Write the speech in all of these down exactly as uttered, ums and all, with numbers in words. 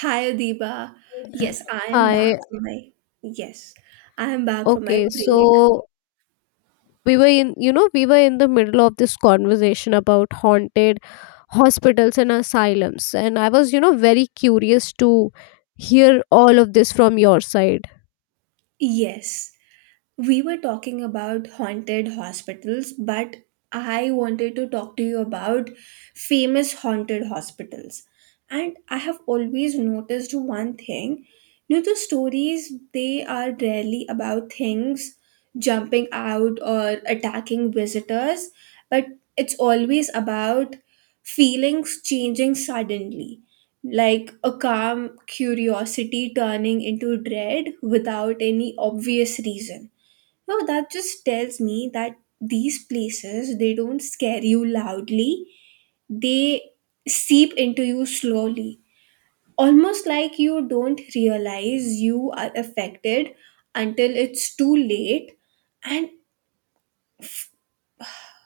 Hi, Adiba. Yes, I am back Hi. for my yes. I am back for my Okay. break. So we were in, you know, we were in the middle of this conversation about haunted hospitals and asylums. And I was, you know, very curious to hear all of this from your side. Yes. We were talking about haunted hospitals, but I wanted to talk to you about famous haunted hospitals. And I have always noticed one thing. You know, the stories, they are rarely about things jumping out or attacking visitors, but it's always about feelings changing suddenly. Like a calm curiosity turning into dread without any obvious reason. No, that just tells me that these places they don't scare you loudly. They seep into you slowly. Almost like you don't realize you are affected until it's too late. And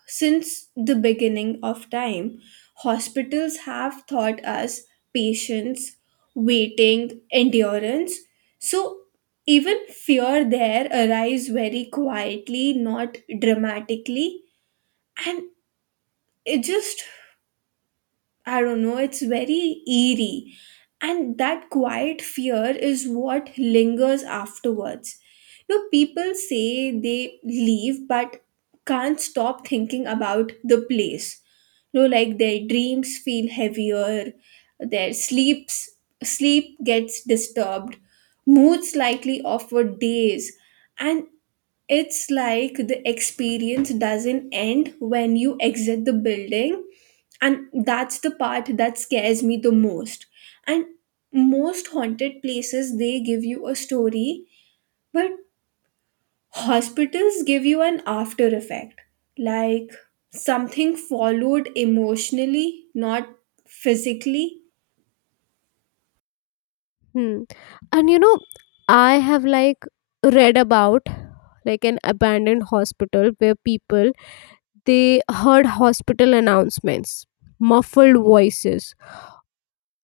since the beginning of time, hospitals have taught us patience, waiting, endurance. So even fear there arrives very quietly, not dramatically, and it just, I don't know, it's very eerie. And that quiet fear is what lingers afterwards. You know, people say they leave but can't stop thinking about the place. You know, like their dreams feel heavier, their sleeps sleep gets disturbed, moods likely off for days. And it's like the experience doesn't end when you exit the building, and that's the part that scares me the most. And most haunted places they give you a story, but hospitals give you an after effect. Like something followed emotionally, not physically. Hmm. And you know, I have like read about like an abandoned hospital where people they heard hospital announcements, muffled voices,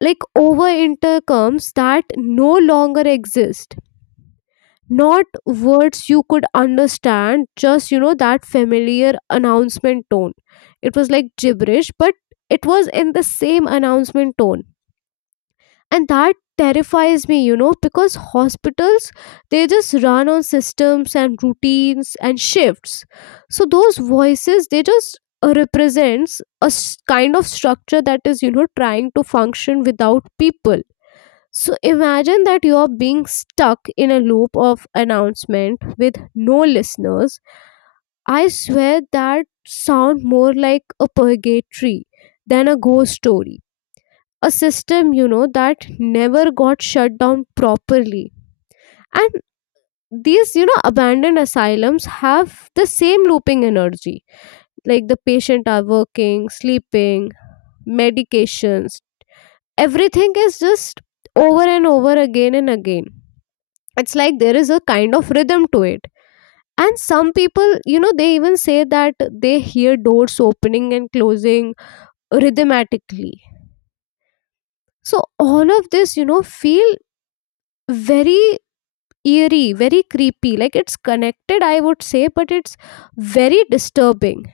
like over intercoms that no longer exist. Not words you could understand, just you know, that familiar announcement tone. It was like gibberish, but it was in the same announcement tone, and that terrifies me, you know, because hospitals, they just run on systems and routines and shifts. So those voices, they just uh, represents a s- kind of structure that is, you know, trying to function without people. So imagine that you are being stuck in a loop of announcement with no listeners. I swear that sound more like a purgatory than a ghost story, a system, you know, that never got shut down properly. And these, you know, abandoned asylums have the same looping energy. Like the patient are working, sleeping, medications, everything is just over and over again and again. It's like there is a kind of rhythm to it. And some people, you know, they even say that they hear doors opening and closing rhythmatically. So all of this, you know, feel very eerie, very creepy. Like it's connected, I would say, but it's very disturbing.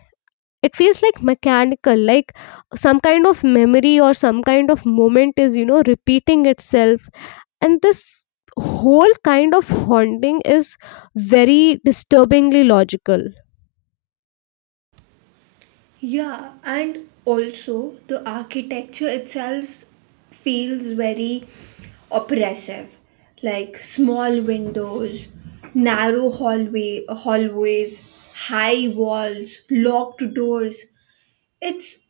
It feels like mechanical, like some kind of memory or some kind of moment is, you know, repeating itself. And this whole kind of haunting is very disturbingly logical. Yeah, and also the architecture itself feels very oppressive, like small windows, narrow hallway hallways, high walls, locked doors. It's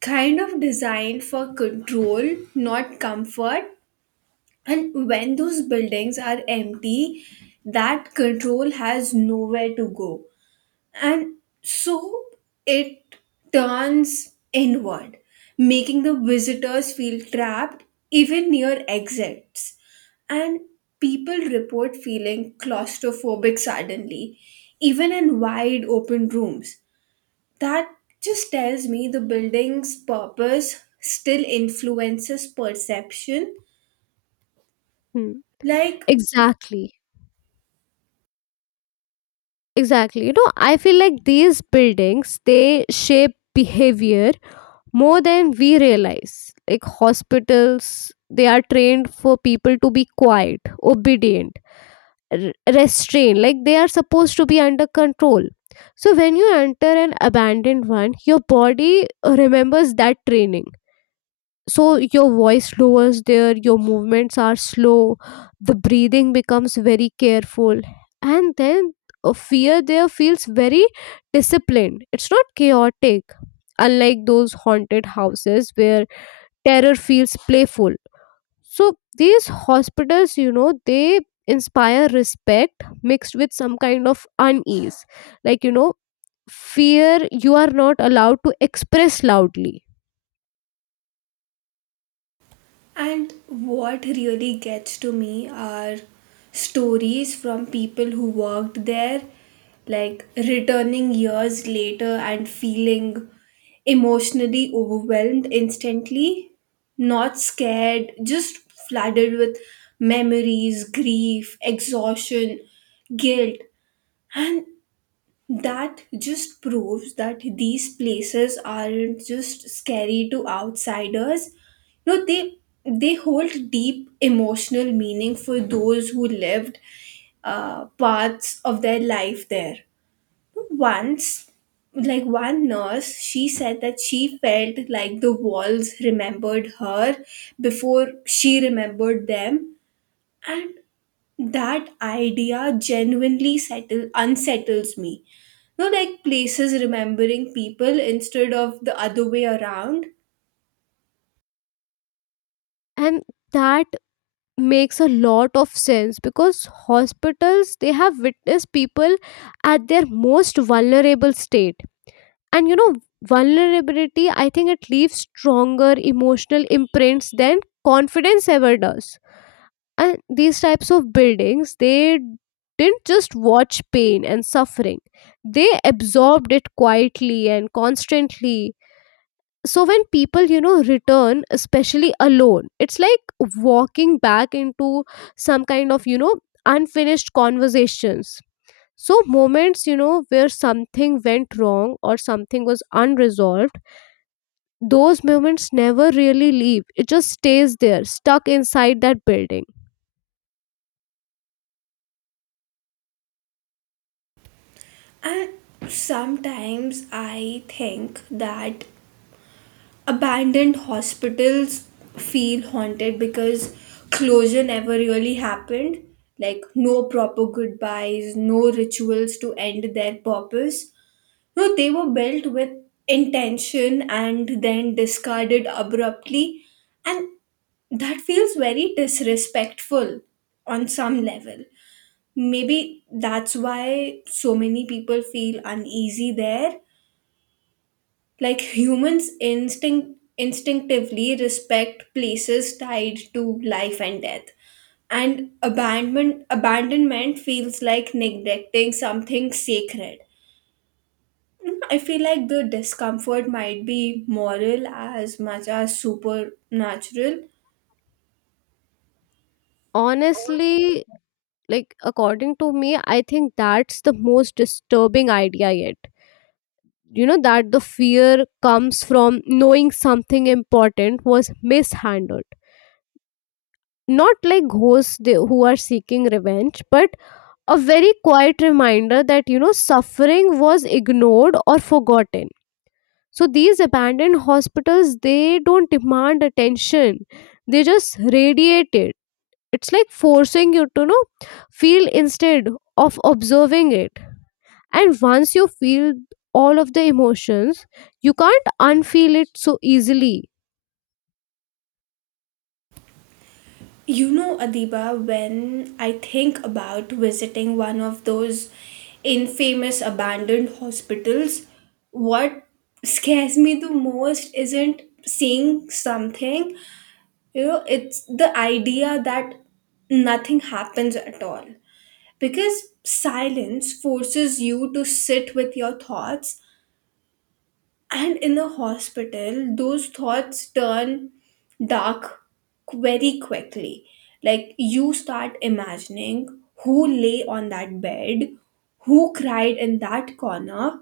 kind of designed for control, not comfort. And when those buildings are empty, that control has nowhere to go, and so it turns inward, making the visitors feel trapped even near exits. And people report feeling claustrophobic suddenly, even in wide open rooms. That just tells me the building's purpose still influences perception, Hmm. like. Exactly. Exactly. You know, I feel like these buildings, they shape behavior more than we realize. Like hospitals, they are trained for people to be quiet, obedient, r- restrained, like they are supposed to be under control. So when you enter an abandoned one, your body remembers that training. So your voice lowers there, your movements are slow, the breathing becomes very careful, and then uh, fear there feels very disciplined. It's not chaotic, unlike those haunted houses where terror feels playful. So these hospitals, you know, they inspire respect mixed with some kind of unease. Like, you know, fear you are not allowed to express loudly. And what really gets to me are stories from people who worked there, like returning years later and feeling emotionally overwhelmed instantly, not scared, just flooded with memories, grief, exhaustion, guilt. And that just proves that these places aren't just scary to outsiders. You know, they they hold deep emotional meaning for those who lived uh, parts of their life there. Once, like one nurse, she said that she felt like the walls remembered her before she remembered them. And that idea genuinely settle unsettles me. No, like places remembering people instead of the other way around. And that makes a lot of sense because hospitals, they have witnessed people at their most vulnerable state. And you know, vulnerability, I think it leaves stronger emotional imprints than confidence ever does. And these types of buildings, they didn't just watch pain and suffering, they absorbed it quietly and constantly. So when people, you know, return, especially alone, it's like walking back into some kind of, you know, unfinished conversations. So moments, you know, where something went wrong or something was unresolved, those moments never really leave. It just stays there, stuck inside that building. And sometimes I think that abandoned hospitals feel haunted because closure never really happened, like no proper goodbyes, no rituals to end their purpose. No, they were built with intention and then discarded abruptly, and that feels very disrespectful on some level. Maybe that's why so many people feel uneasy there. Like humans instinct instinctively respect places tied to life and death. And abandonment abandonment feels like neglecting something sacred. I feel like the discomfort might be moral as much as supernatural. Honestly, like according to me, I think that's the most disturbing idea yet. You know, that the fear comes from knowing something important was mishandled, not like ghosts, they, who are seeking revenge, but a very quiet reminder that, you know, suffering was ignored or forgotten. So these abandoned hospitals, they don't demand attention, they just radiate it. It's like forcing you to, you know, feel instead of observing it. And once you feel all of the emotions, you can't unfeel it so easily. You know, Adiba, when I think about visiting one of those infamous abandoned hospitals, what scares me the most isn't seeing something, you know, it's the idea that nothing happens at all. Because silence forces you to sit with your thoughts. And in the hospital, those thoughts turn dark very quickly. Like you start imagining who lay on that bed, who cried in that corner.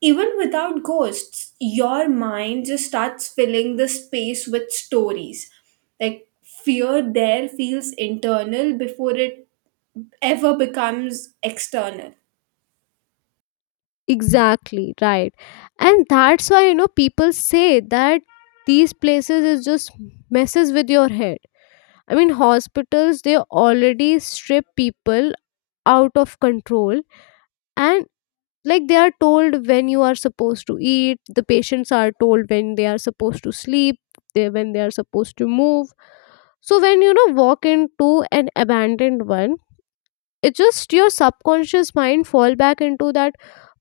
Even without ghosts, your mind just starts filling the space with stories. Like fear there feels internal before it ever becomes external. Exactly, right. And that's why, you know, people say that these places is just messes with your head. I mean hospitals, they already strip people out of control. And like they are told when you are supposed to eat, the patients are told when they are supposed to sleep, they, when they are supposed to move. So when you know walk into an abandoned one, it's just your subconscious mind fall back into that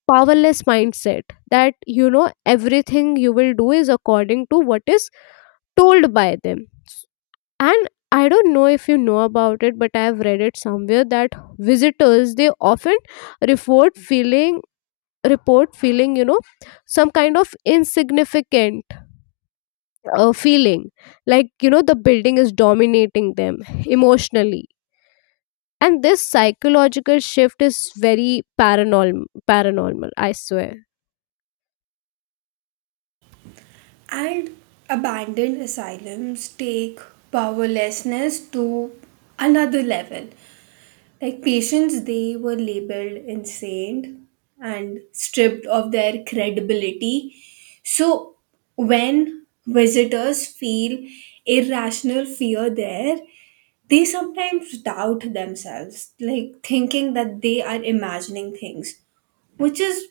powerless mindset, that you know everything you will do is according to what is told by them. And I don't know if you know about it, but I have read it somewhere that visitors, they often report feeling report feeling, you know, some kind of insignificant uh, feeling, like you know the building is dominating them emotionally. And this psychological shift is very paranormal, paranormal, I swear. And abandoned asylums take powerlessness to another level. Like patients, they were labeled insane and stripped of their credibility. So, when visitors feel irrational fear there, they sometimes doubt themselves, like thinking that they are imagining things, which is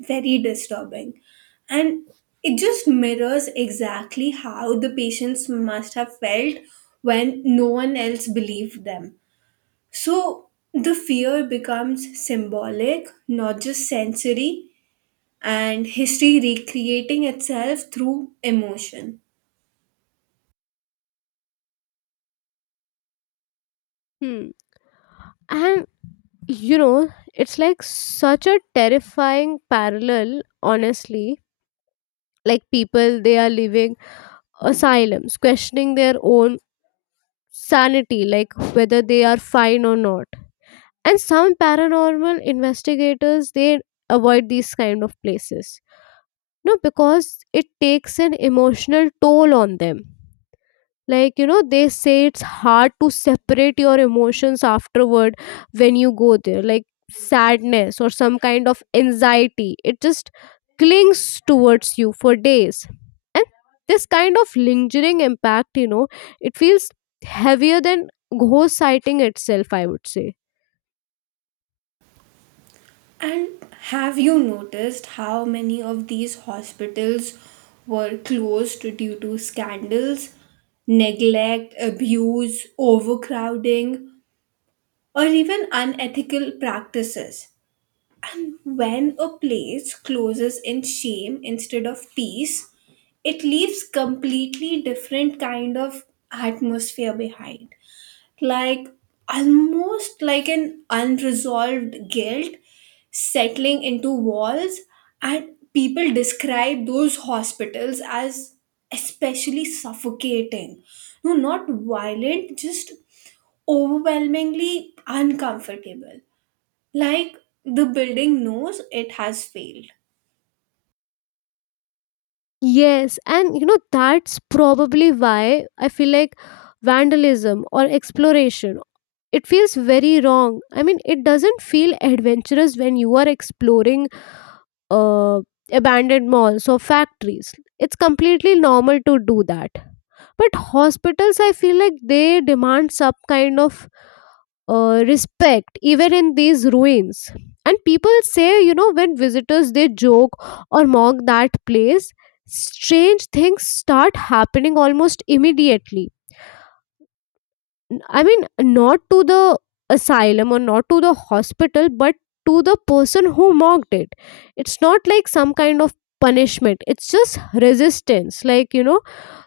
very disturbing. And it just mirrors exactly how the patients must have felt when no one else believed them. So the fear becomes symbolic, not just sensory, and history recreating itself through emotion. Hmm. And you know, it's like such a terrifying parallel, honestly. Like people, they are living asylums, questioning their own sanity, like whether they are fine or not. And some paranormal investigators, they avoid these kind of places. No, because it takes an emotional toll on them. Like you know they say it's hard to separate your emotions afterward when you go there. Like sadness or some kind of anxiety, it just clings towards you for days. And this kind of lingering impact, you know, it feels heavier than ghost sighting itself, I would say. And have you noticed how many of these hospitals were closed due to scandals, neglect, abuse, overcrowding? Or even unethical practices. When a place closes in shame instead of peace, it leaves completely different kind of atmosphere behind. Like almost like an unresolved guilt settling into walls, and people describe those hospitals as especially suffocating. No, not violent, just overwhelmingly uncomfortable, like the building knows it has failed. Yes, and you know, that's probably why I feel like vandalism or exploration, it feels very wrong. I mean, it doesn't feel adventurous when you are exploring uh, abandoned malls or factories. It's completely normal to do that. But hospitals, I feel like they demand some kind of uh, respect even in these ruins. And people say, you know, when visitors they joke or mock that place, strange things start happening almost immediately. I mean, not to the asylum or not to the hospital, but to the person who mocked it. It's not like some kind of punishment, it's just resistance, like you know,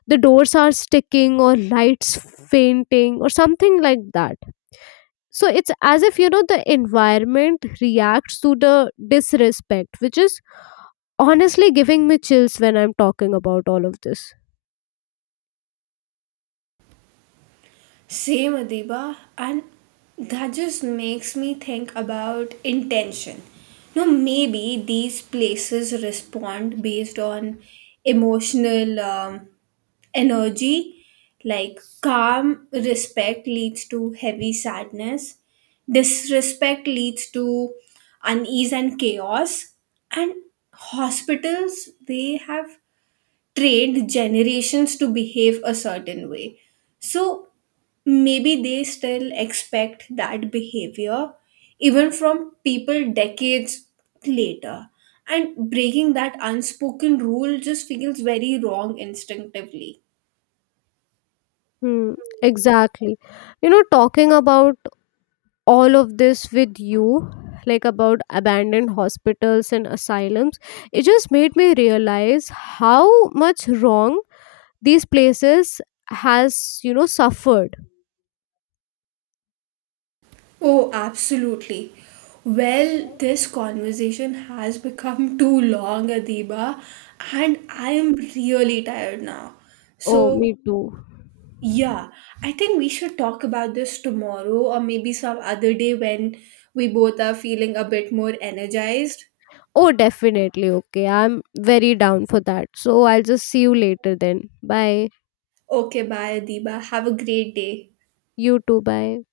the doors are sticking or lights fainting or something like that. So it's as if, you know, the environment reacts to the disrespect, which is honestly giving me chills when I'm talking about all of this. Same, Adiba, and that just makes me think about intention. Now, maybe these places respond based on emotional um, energy, like calm respect leads to heavy sadness, disrespect leads to unease and chaos, and hospitals they have trained generations to behave a certain way. So maybe they still expect that behavior even from people decades later. And breaking that unspoken rule just feels very wrong instinctively. Hmm, exactly. You know, talking about all of this with you, like about abandoned hospitals and asylums, it just made me realize how much wrong these places has, you know, suffered. Oh, absolutely. Well, this conversation has become too long, Adiba, and I am really tired now. Oh, So me too. yeah, I think we should talk about this tomorrow or maybe some other day when we both are feeling a bit more energized. Oh, definitely. Okay. I'm very down for that. So I'll just see you later then. Bye. Okay, bye, Adiba. Have a great day. You too. Bye.